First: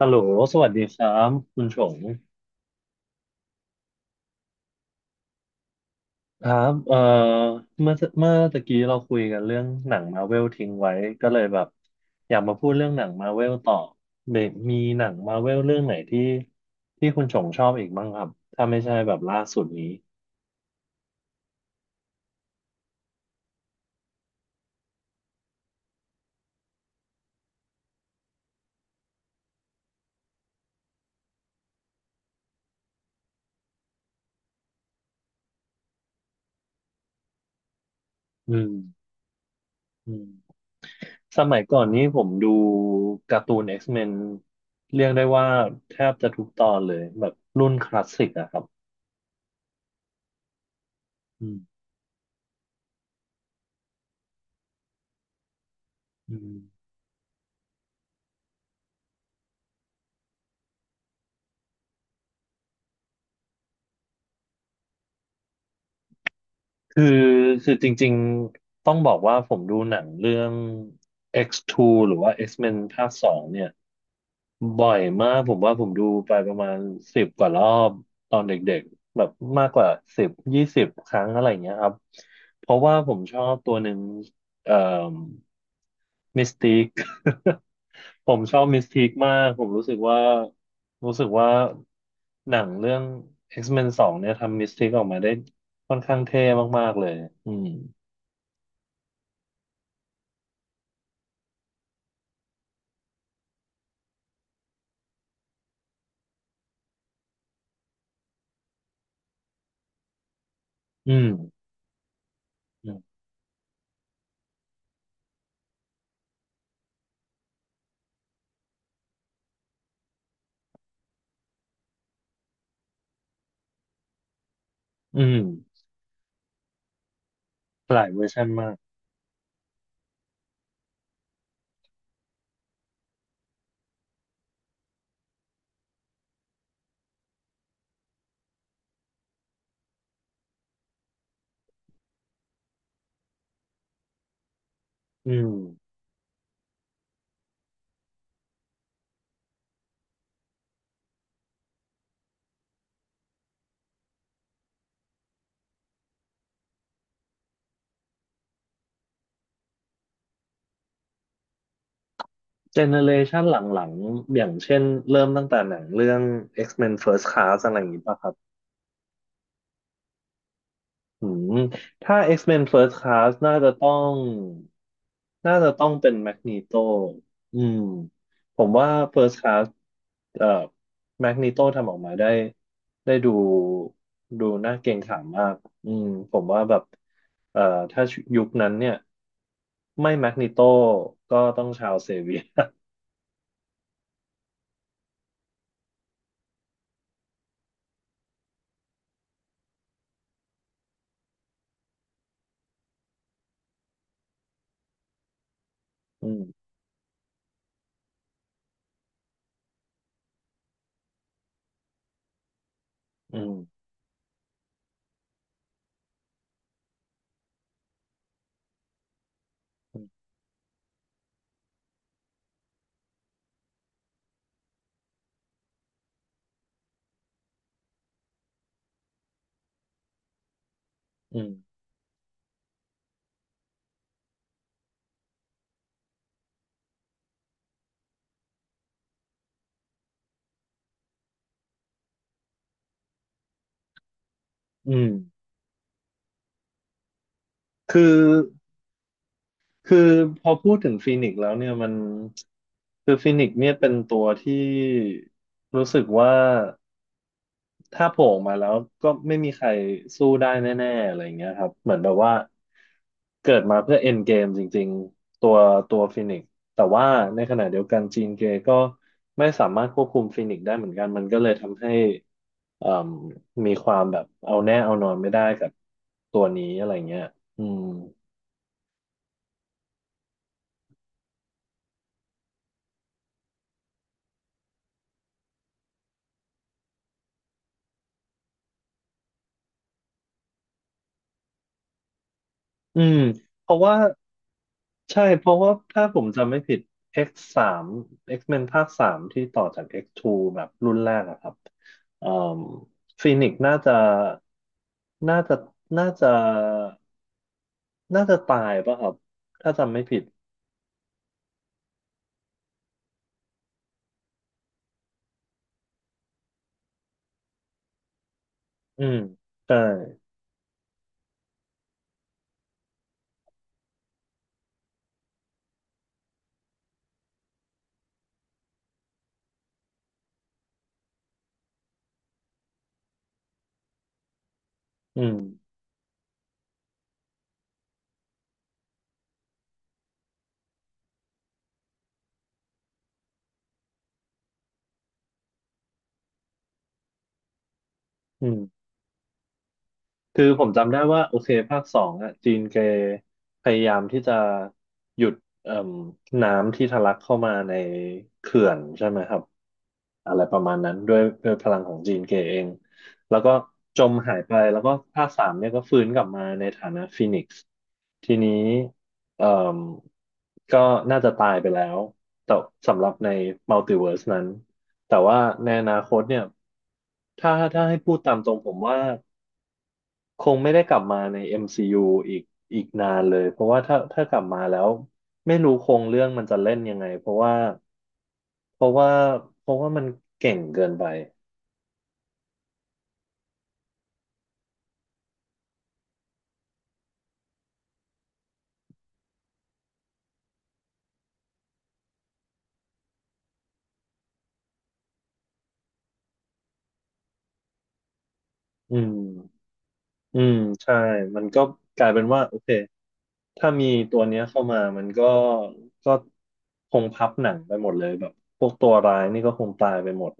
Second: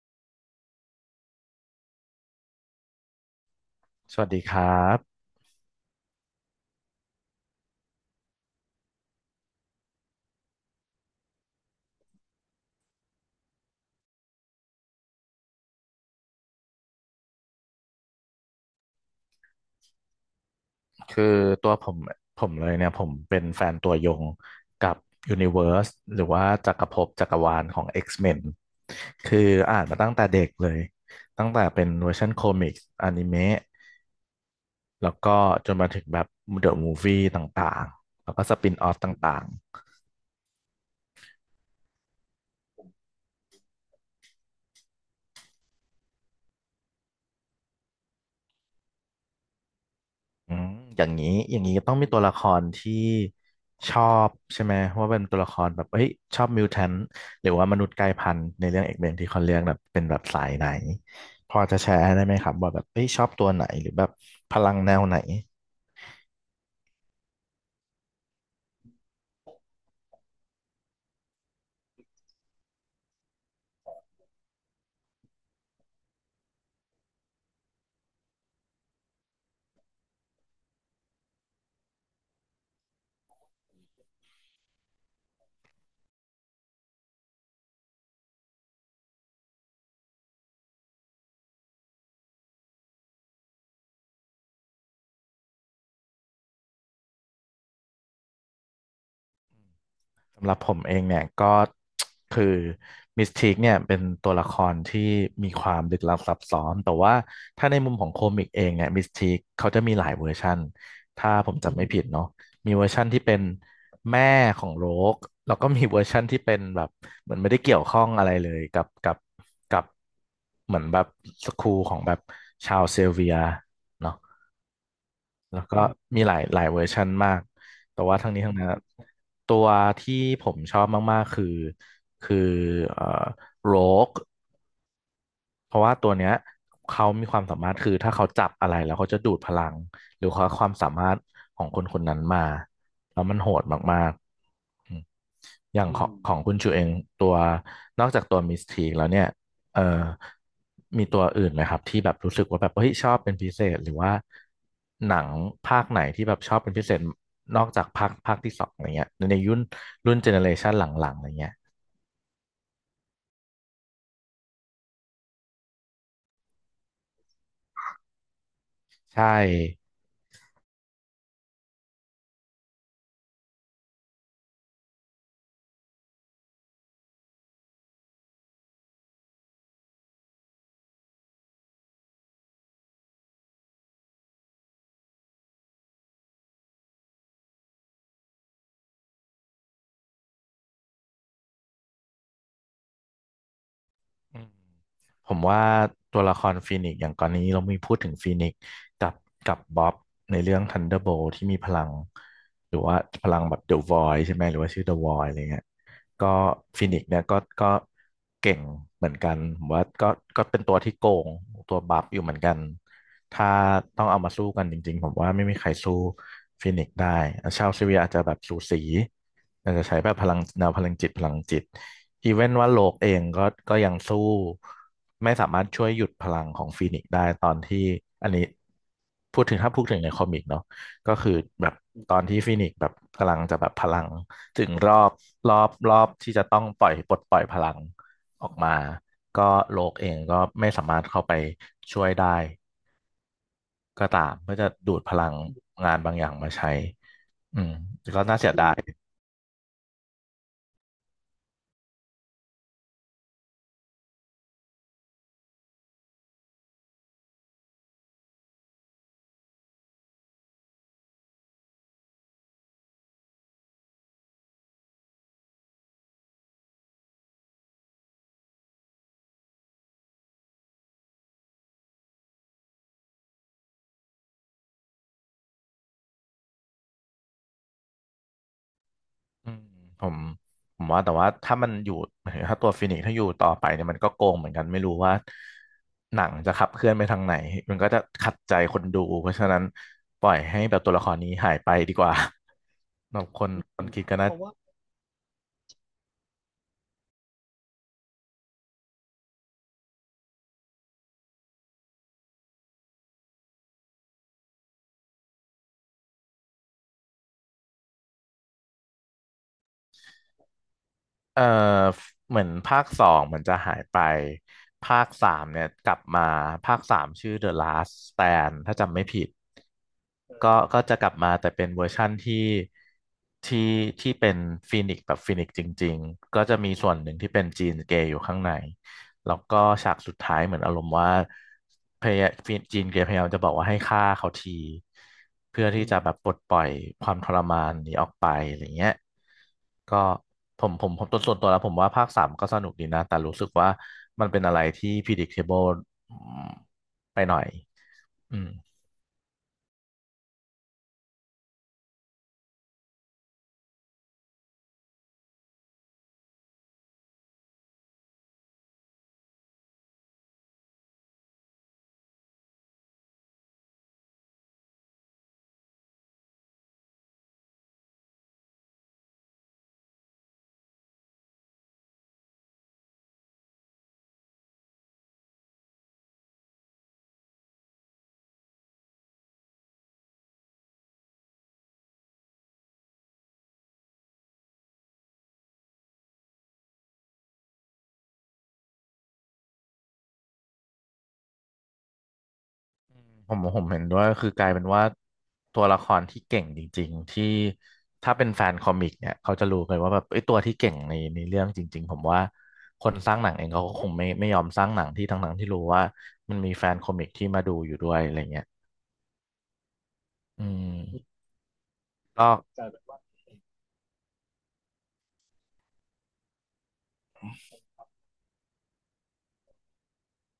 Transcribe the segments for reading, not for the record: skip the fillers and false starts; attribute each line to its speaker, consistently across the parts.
Speaker 1: ฮัลโหลสวัสดีครับคุณชง
Speaker 2: สวัสดีครับ
Speaker 1: ครับเมื่อเมื่อตะกี้เราคุยกันเรื่องหนังมาเวลทิ้งไว้ก็เลยแบบอยากมาพูดเรื่องหนังมาเวลต่อเบกมีหนังมาเวลเรื่องไหนที่ที่คุณชงชอบอีกบ้างครับ ถ้าไม่ใช่แบบล่าสุดนี้
Speaker 2: คือตัวผมผมเลยเนี่ยผมเป็นแฟนตัวยงกับ Universe หรือว่าจักรภพจักรวาลของ X-Men คืออ่านมาตั้งแต่เด็กเลย ตั้งแต่เป็นเวอร์ชันคอมิกส์อนิเมะแล้วก็จนมาถึงแบบ The Movie ต่างๆแล้วก็ส
Speaker 1: อืม
Speaker 2: ปินออฟต่าง
Speaker 1: อืม สมัยก่อนนี้ผมดูการ์ตูน X-Men เรียกได้ว่าแทบจะทุกตอนเลยแบบรุ่นคลาสสิกอะครับ
Speaker 2: อืมอย่างนี้
Speaker 1: อื
Speaker 2: อย่างนี้
Speaker 1: ม
Speaker 2: ก็ต้องมีตัวละครที่ชอบใช่ไหมว่าเป็นตัวละครแบบเฮ้ย
Speaker 1: อื
Speaker 2: ชอบ
Speaker 1: ม
Speaker 2: มิวแทนหรือว่ามนุษย์กลายพันธุ์ในเรื่องเอกเบนที่เขาเรียกแบบเป็นแบบสายไหนพอจะแชร์ได้ไหมครับว่าแบบเฮ้ยชอบตัวไหนหรือแบบพลังแนวไหน
Speaker 1: คือคือจริงๆต้องบอกว่าผมดูหนังเรื่อง X2 หรือว่า X-Men ภาคสองเนี่ยบ่อยมากผมว่าผมดูไปประมาณ10 กว่ารอบตอนเด็กๆแบบมากกว่า10-20 ครั้งอะไรเงี้ยครับเพราะว่าผมชอบตัวหนึ่งเอ่อมิสติก ผมชอบมิสติกมากผมรู้สึกว่ารู้สึกว่าหนังเรื่อง X-Men สองเนี่ยทำมิสติกออกมาได้ค่อนข้างเท่มากๆเลยอืม
Speaker 2: สำหรับผมเองเนี่ยก็ คือมิสทีคเนี่ยเป็นตัวละครที่มีความลึกลับซับซ้อนแต่ว่าถ้าในมุมของโคมิกเองเนี่ยมิสทีคเขาจะมีหลายเวอร์ชัน
Speaker 1: อืม
Speaker 2: ถ้าผมจำไม่ผิดเนาะมีเวอ
Speaker 1: อื
Speaker 2: ร์ชัน
Speaker 1: ม
Speaker 2: ที่เป็นแม่ของโรกแล้วก็มีเวอร์ชันที่เป็นแบบเหมือนไม่ได้เกี่ยวข้องอะไรเลยกับเหมือนแบบสคูลของแบบชาวเซลเวียเนาะ
Speaker 1: อืม
Speaker 2: แล้วก็มีหลายเวอร์ชันมาก
Speaker 1: ห
Speaker 2: แต่
Speaker 1: ลาย
Speaker 2: ว่า
Speaker 1: เวอ
Speaker 2: ทั้ง
Speaker 1: ร์
Speaker 2: นี้
Speaker 1: ชัน
Speaker 2: ทั้งนั้น
Speaker 1: มาก
Speaker 2: อะตัวที่ผมชอบมากๆคือเอ่อโรก เพราะว่าตัวเนี้ยเขามีความสามารถคือถ้าเขาจับอะไรแล้วเขาจะดูดพลังหรือเขาความสามารถของคนคนนั้นมาแล้วมันโหดมากๆอืม
Speaker 1: อืม
Speaker 2: อย่างอืของมของคุณชูเองตัวนอกจากตัวมิสทีกแล้วเนี่ยเอ่อมีตัวอื่นไหมครับที่แบบรู้สึกว่าแบบเฮ้ยชอบเป็นพิเศษหรือว่าหนังภาคไหนที่แบบชอบเป็นพิเศษนอกจากภาคที่สองอะไรเงี้ยในยุครุ่นเจเนอเรชันหลังๆอะไรเงี้ย
Speaker 1: เจเนเรชันหลังๆอย่างเช่นเริ่มตั้งแต่หนังเรื่อง X-Men First Class อะไรอย่างนี้ป่ะครับ
Speaker 2: ใช่
Speaker 1: อืมถ้า X-Men First Class น่าจะต้องเป็นแมกนีโตอืมผมว่า First Class เอ่อแมกนีโตทำออกมาได้ดูน่าเกรงขามมากอืมผมว่าแบบเอ่อถ้ายุคนั้นเนี่ยไม่แมกนีโตก็ต้องชาวเซเวียร์
Speaker 2: อืมผมว่าตัวละครฟีนิกซ์อย่างก่อนนี้เรามีพูดถึงฟีนิกซ์กับกับบ๊อบในเรื่อง Thunderbolt ที่มีพลังหรือว่าพลังแบบ The Void ใช่ไหมหรือว่าชื่อ The Void อะไรเงี้ย
Speaker 1: อื
Speaker 2: ก็
Speaker 1: ม
Speaker 2: ฟีนิกซ์เนี่ยก็เก่งเหมือนกันผมว่าก็ก็เป็นตัวที่โกงตัวบัฟอยู่เหมือนกัน
Speaker 1: อื
Speaker 2: ถ้า
Speaker 1: ม
Speaker 2: ต้องเอามาสู้กันจริงๆผมว่าไม่มีใครสู้ฟีนิกซ์ได้ชาวเซเวียอาจจะแบบสูสีอาจจะใช้แบบพลังแนวพลังจิต อีเวนว่าโลกเองก็ก็ยังสู้ไม่สามารถช่วยหยุดพลังของฟีนิกซ์ได้ตอนที่อันนี้พูดถึงถ้าพูดถึงในคอมิกเนาะก็คือ
Speaker 1: อืม
Speaker 2: แบบตอนที่ฟีนิกซ์แบบกำลังจะแบบพลังถึงรอบที่จะต้องปล่อยปลดปล่อยพลังออกมาก็โลกเองก็ไม่สามารถเข้าไปช่วยได้ก็ตามเพื่อจะ
Speaker 1: อื
Speaker 2: ดูด
Speaker 1: ม
Speaker 2: พลังงานบางอย่างมาใช้อืม
Speaker 1: คือ
Speaker 2: ก็น่าเสียดาย
Speaker 1: คือพอพูดถึงฟีนิกซ์แล้วเนี่ยมันคือฟีนิกซ์เนี่ยเป็นตัวที่รู้สึกว่าถ้าโผล่ออกมาแล้วก็ไม่มีใครสู้ได้แน่ๆอะไรอย่างเงี้ยครับเหมือนแบบว่าเกิดมาเพื่อเอ็นเกมจริงๆตัวฟีนิกซ์แต่ว่าในขณะเดียวกันจีนเกย์ก็ไม่สามารถควบคุมฟีนิกซ์ได้เหมือนกันมันก็เลยทำให้เอ่มมีความแบบเอาแน่เอานอนไม่ได้กับตัวนี้อะไรเงี้ยอืม
Speaker 2: อืมผมผมว่าแต่ว่าถ้ามันอยู่ หมายถึงถ้าตัวฟินิกซ์ถ้าอยู่ต่อไปเนี่ยมันก็โกงเหมือนกันไม่รู้ว่าหนังจะขับเคลื่อนไปทางไหนมันก็จะขัดใจคนดูเพราะฉะนั้นปล่อยให้แบบตัวละครนี้หายไปดีกว่า
Speaker 1: อื ม
Speaker 2: บางคน
Speaker 1: เพ
Speaker 2: ค
Speaker 1: ราะ
Speaker 2: น
Speaker 1: ว่า
Speaker 2: คิดก็นะว่า
Speaker 1: ใช่ เพราะว่าถ้าผมจำไม่ผิด X3 X-Men ภาคสามที่ต่อจาก X 2แบบรุ่นแรกอะครับเอ่มฟีนิกซ์น่าจะ น่าจะ น่าจะตายป่ะครับ ถ้าจำไม่ผิด
Speaker 2: เออเหมือนภาคสองมันจะหายไปภาคสามเนี่ยกลับมาภาคสามชื่อ The Last Stand ถ้าจำไม่
Speaker 1: อืม
Speaker 2: ผิด
Speaker 1: ใช่
Speaker 2: ก็ก็จะกลับมาแต่เป็นเวอร์ชั่นที่ที่เป็นฟีนิกซ์แบบฟีนิกซ์จริงๆก็จะมีส่วนหนึ่งที่เป็นจีนเกย์อยู่ข้างในแล้วก็ฉากสุดท้ายเหมือนอารมณ์ว่าพยายามจีนเกย์พยายามจะบอกว่าให้ฆ่าเขาที
Speaker 1: อืม
Speaker 2: เพื่อที่จะแบบปลดปล่อยความทรมานนี้ออกไปอะไรเงี้ยก็ผมตัวส่วนตัวแล้วผมว่าภาคสามก็สนุกดีนะแต่รู้สึกว่ามันเป็นอะไรที่ predictable ไปหน่อยอื
Speaker 1: อื
Speaker 2: ม
Speaker 1: ม คือผมจำได้ว่าโอเคภาคสองอ่ะจีนแกพยายามที่จะหยุดเอ่มน้ำที่ทะลักเข้ามาในเขื่อนใช่ไหมครับอะไรประมาณนั้นด้วยด้วยพลังของจีนแกเองแล้วก็จมหายไปแล้วก็ภาคสามเนี่ยก็ฟื้นกลับมาในฐานะฟีนิกซ์ทีนี้เอ่มก็น่าจะตายไปแล้วแต่สำหรับในมัลติเวิร์สนั้นแต่ว่าในอนาคตเนี่ยถ้าให้พูดตามตรงผมว่า คงไม่ได้กลับมาใน MCU อมซียูอีกอีกนานเลยเพราะว่าถ้ากลับมาแล้วไม่รู้โครงเรื่องมันจะเล่นยังไง เพราะว่าเพราะว่าเพราะว่ามันเก่งเกินไป
Speaker 2: ผมเห็นด้วยคือกลายเป็นว่าตัวละครที่เก่งจริงๆที่ถ้าเป็นแฟนคอมิกเนี่ยเขาจะรู้เลยว่าแบบไอ้ยตัวที่เก่งในเรื่องจริงๆผมว่าคนสร้างหนังเองเขาก็คงไม่ยอมสร้างหนังที่ทั้งๆที่รู้ว่ามันมีแฟนคอมิกที่มาดูอยู่ด้วยอะไรเงี้ย
Speaker 1: อืมอื
Speaker 2: อื
Speaker 1: ม
Speaker 2: ม
Speaker 1: ใช่มันก็กลายเป็น
Speaker 2: ก็
Speaker 1: ว่าโอ
Speaker 2: กลา
Speaker 1: เค
Speaker 2: ยเป็นว่า
Speaker 1: ถ้ามีตัวเนี้ยเข้ามามันก็คงพับหนังไปหมดเลยแบบพวกตัวร้ายนี่ก็คงตายไปหมด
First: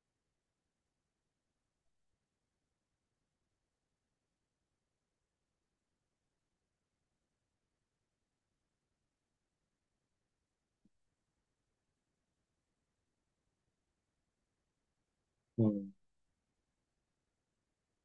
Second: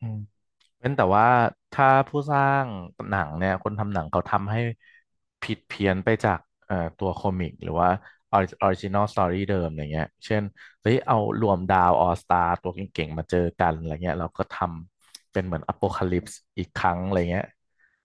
Speaker 2: อืม เว้นแต่ว่าถ้าผู้สร้างหนังเนี่ยคนทำหนังเขาทำให้ผิดเพี้ยนไปจากตัวคอมิกหรือว่าออริจินอลสตอรี่เดิมอะไรเงี้ยเช่นเฮ้ยเอารวมดาวออสตาร์ตัวเก่งๆมาเจอกันอะไรเงี้ยเราก็ทำเป็นเหมือ
Speaker 1: อื
Speaker 2: นอ
Speaker 1: ม
Speaker 2: โ o คาลิปส์อีกครั้งอะไรเงี้ย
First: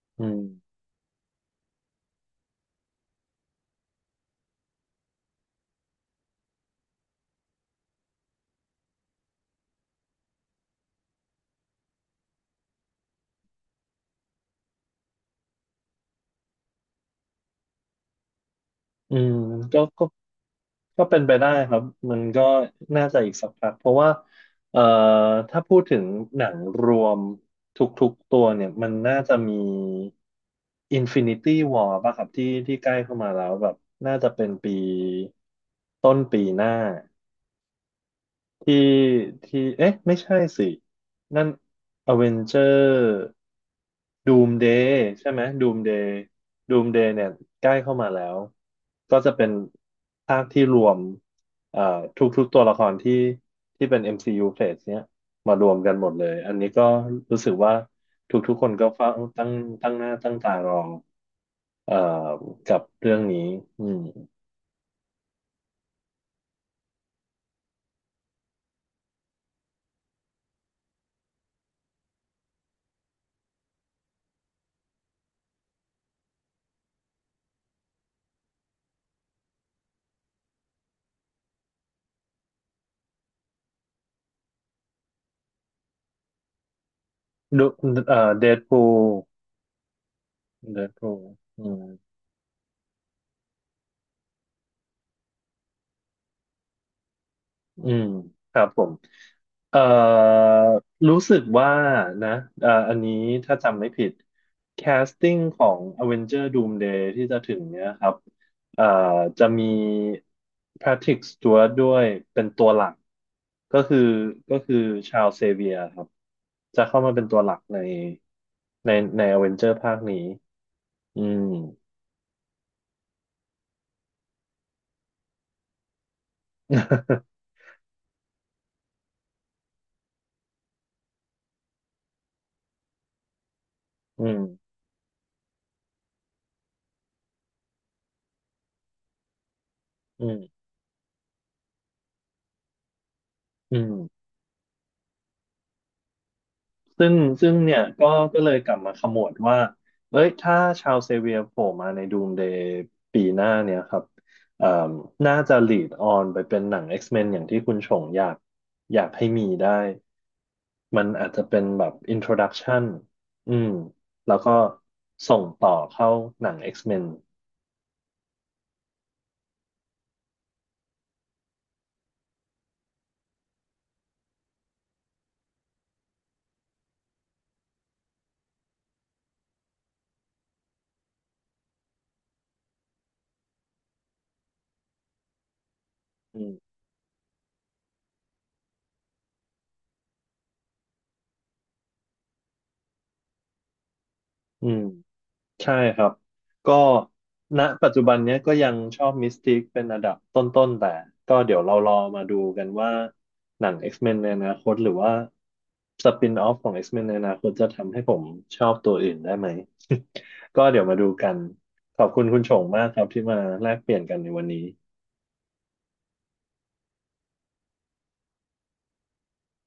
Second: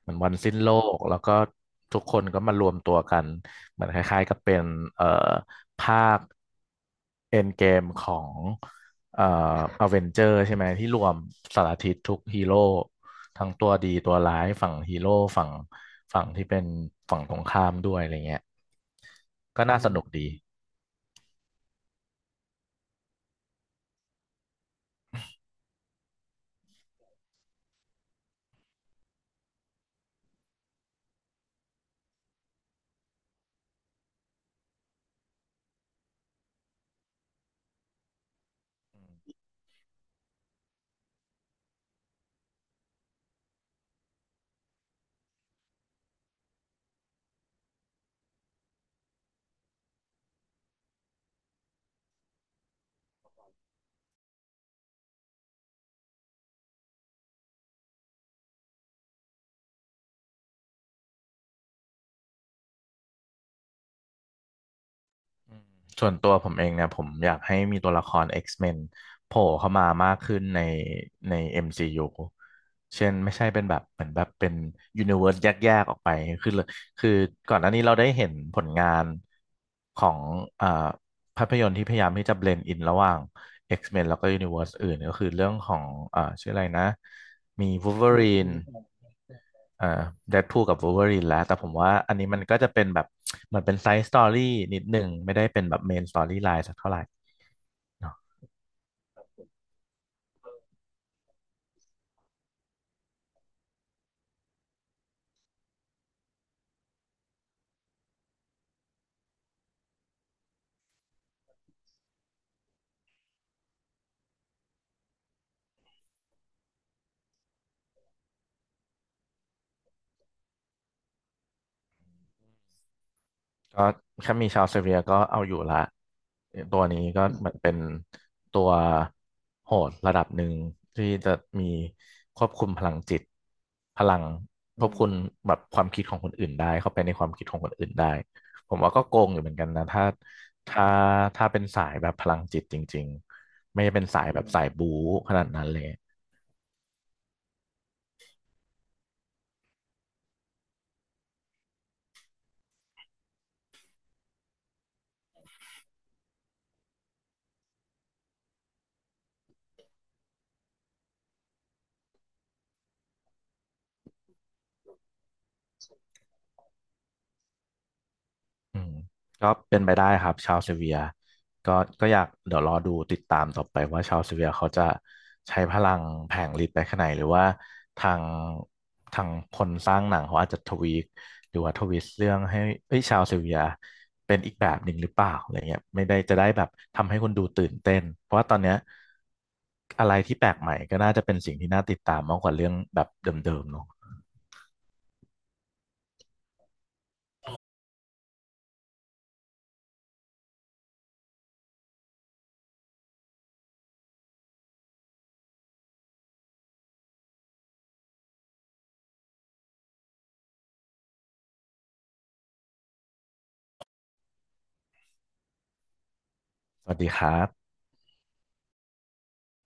Speaker 2: เหมือน
Speaker 1: อื
Speaker 2: วัน
Speaker 1: ม
Speaker 2: สิ้นโลกแล้วก็ทุกคนก็มารวมตัวกันเหมือนคล้ายๆกับเป็นเอ่อภาคเอ็นเกมของ เอ่ออเวนเจอร์ใช่ไหมที่รวมสารทิศทุกฮีโร่ทั้งตัวดีตัวร้ายฝั่งฮีโร่ฝั่งฝั่งที่เป็นฝั่งตรงข้ามด้วยอะไรเงี้ย
Speaker 1: อืม
Speaker 2: ก็น่า
Speaker 1: ก็
Speaker 2: สนุ
Speaker 1: ก็
Speaker 2: กดี
Speaker 1: ก็เป็นไปได้ครับมันก็น่าจะอีกสักพักเพราะว่าเอ่อถ้าพูดถึงหนังรวมทุกๆตัวเนี่ย มันน่าจะมี Infinity War ป่ะครับที่ใกล้เข้ามาแล้วแบบน่าจะเป็นปีต้นปีหน้า ที่ที่เอ๊ะไม่ใช่สินั่นอเวนเจอร์ดูมเดย์ใช่ไหมดูมเดย์ดูมเดย์เนี่ยใกล้เข้ามาแล้วก็จะเป็นภาคที่รวมเอ่อทุกๆตัวละครที่ที่เป็น MCU Phase เนี้ยมารวมกันหมดเลยอันนี้ก็รู้สึกว่าทุกๆคนก็เฝ้าตั้งตั้งหน้าตั้งตารอเอ่อกับเรื่องนี้อืม
Speaker 2: อืมส่วนตัวผมเองเนี่ยผมอยากให้มีตัวละคร X-Men โผล่เข้ามามากขึ้นใน MCU เช่นไม่ใช่เป็นแบบเหมือนแบบเป็นยูนิเว s ร์สแยกๆออกไปคือเลยคือก่อนหน้านี้เราได้เห็นผลงานของอ่าภาพยนตร์ที่พยายามที่จะเบลนด์อินระหว่าง X-Men แล้วก็ยูนิเว s ร์สอื่นก็คือเรื่องของชื่ออะไรนะมี
Speaker 1: ดูเด
Speaker 2: Wolverine
Speaker 1: ดพูล
Speaker 2: เอ่อเดดพูลกับ
Speaker 1: เด
Speaker 2: วู
Speaker 1: ด
Speaker 2: ล์ฟเวอ
Speaker 1: พู
Speaker 2: รี
Speaker 1: ล
Speaker 2: นแล้วแต่ผ
Speaker 1: อื
Speaker 2: ม
Speaker 1: ม
Speaker 2: ว่าอันนี้มันก็จะเป็นแบบเหมือนเป็นไซด์สตอรี่นิดหนึ่งไม่ได้เป็นแบบเมนสตอรี่ไลน์สักเท่าไหร่
Speaker 1: อืม
Speaker 2: เนอะ
Speaker 1: ครับผมเอ่อรู้สึกว่านะอันนี้ถ้าจำไม่ผิดแคสติ้งของ Avenger Doomsday ที่จะถึงเนี้ยครับเอ่อจะมี Patrick Stewart ด้วยเป็นตัวหลักก็คือก็คือชา l เซเวียครับจะเข้ามาเป็นตัวหลักในในใน Avenger ภาคนี้อืม
Speaker 2: ก็แค่มีชาวเซเบียก็เอาอยู่ละตัวนี้ก็เหมื อนเป็นตัวโหดระดับหนึ่งที่จะมีควบคุมพลังจิตพลั
Speaker 1: อื
Speaker 2: ง
Speaker 1: ม
Speaker 2: อืควบมคุมแบบความคิดของคนอื่นได้เข้าไปในความคิดของคนอื่นได้ผมว่าก็โกงอยู่เหมือนกันนะถ้า
Speaker 1: อืม
Speaker 2: ถ้าถ้าเป็นสายแบบพลังจิตจริงๆ
Speaker 1: อื
Speaker 2: ไม่ได้เป็นสา
Speaker 1: ม
Speaker 2: ยอืแบบมสายบู๊ขนาดนั้นเลย
Speaker 1: ซึ่งซึ่งเนี่ยก็เลยกลับมาขมวดว่าเอ้ยถ้าชาวเซเวียโผล่มาในดูมเดย์ปีหน้าเนี่ยครับเอ่มน่าจะ lead on ไปเป็นหนัง X-Men อย่างที่คุณชงอยากให้มีได้ มันอาจจะเป็นแบบ introduction อืมแล้วก็ส่งต่อเข้าหนัง X-Men
Speaker 2: อืมก็เป็นไปได้ครับชาวเซเวียก็ก็อยากเดี๋ยวรอดูติดตามต่อไปว่าชาวเซเวียเขาจะใช้พลังแผงฤทธิ์ไปขนาดไหนหรือว่าทางทางคนสร้างหนังเขาอาจจะทวีคหรือว่าทวิสต์เรื่องให้เอ้ยชาวเซเวียเป็นอีกแบบหนึ่งหรือเปล่าอะไรเงี้ยไม่ได้จะ
Speaker 1: อื
Speaker 2: ได้
Speaker 1: ม
Speaker 2: แบบทำให้คนดูตื่นเต้นเพราะว่าตอนเนี้ยอะไรที่แปลกใหม่ก็น่าจะเป็นสิ่งที่น่าติดตามมากกว่าเรื่องแบบเดิมๆเนาะ
Speaker 1: อืม ใช่ครับก็ณปัจจุบันเนี้ยก็ยังชอบมิสติกเป็นระดับต้นๆแต่ก็เดี๋ยวเรารอมาดูกันว่าหนัง X-Men ในอนาคตหรือว่าสปินออฟของ X-Men ในอนาคตจะทำให้ผมชอบตัวอื่นได้ไหม ก็เดี๋ยวมาดูกันขอบคุณคุณชงมากครับที่มาแลกเปลี่ยนกันในวันนี้
Speaker 2: สวัสดีครับ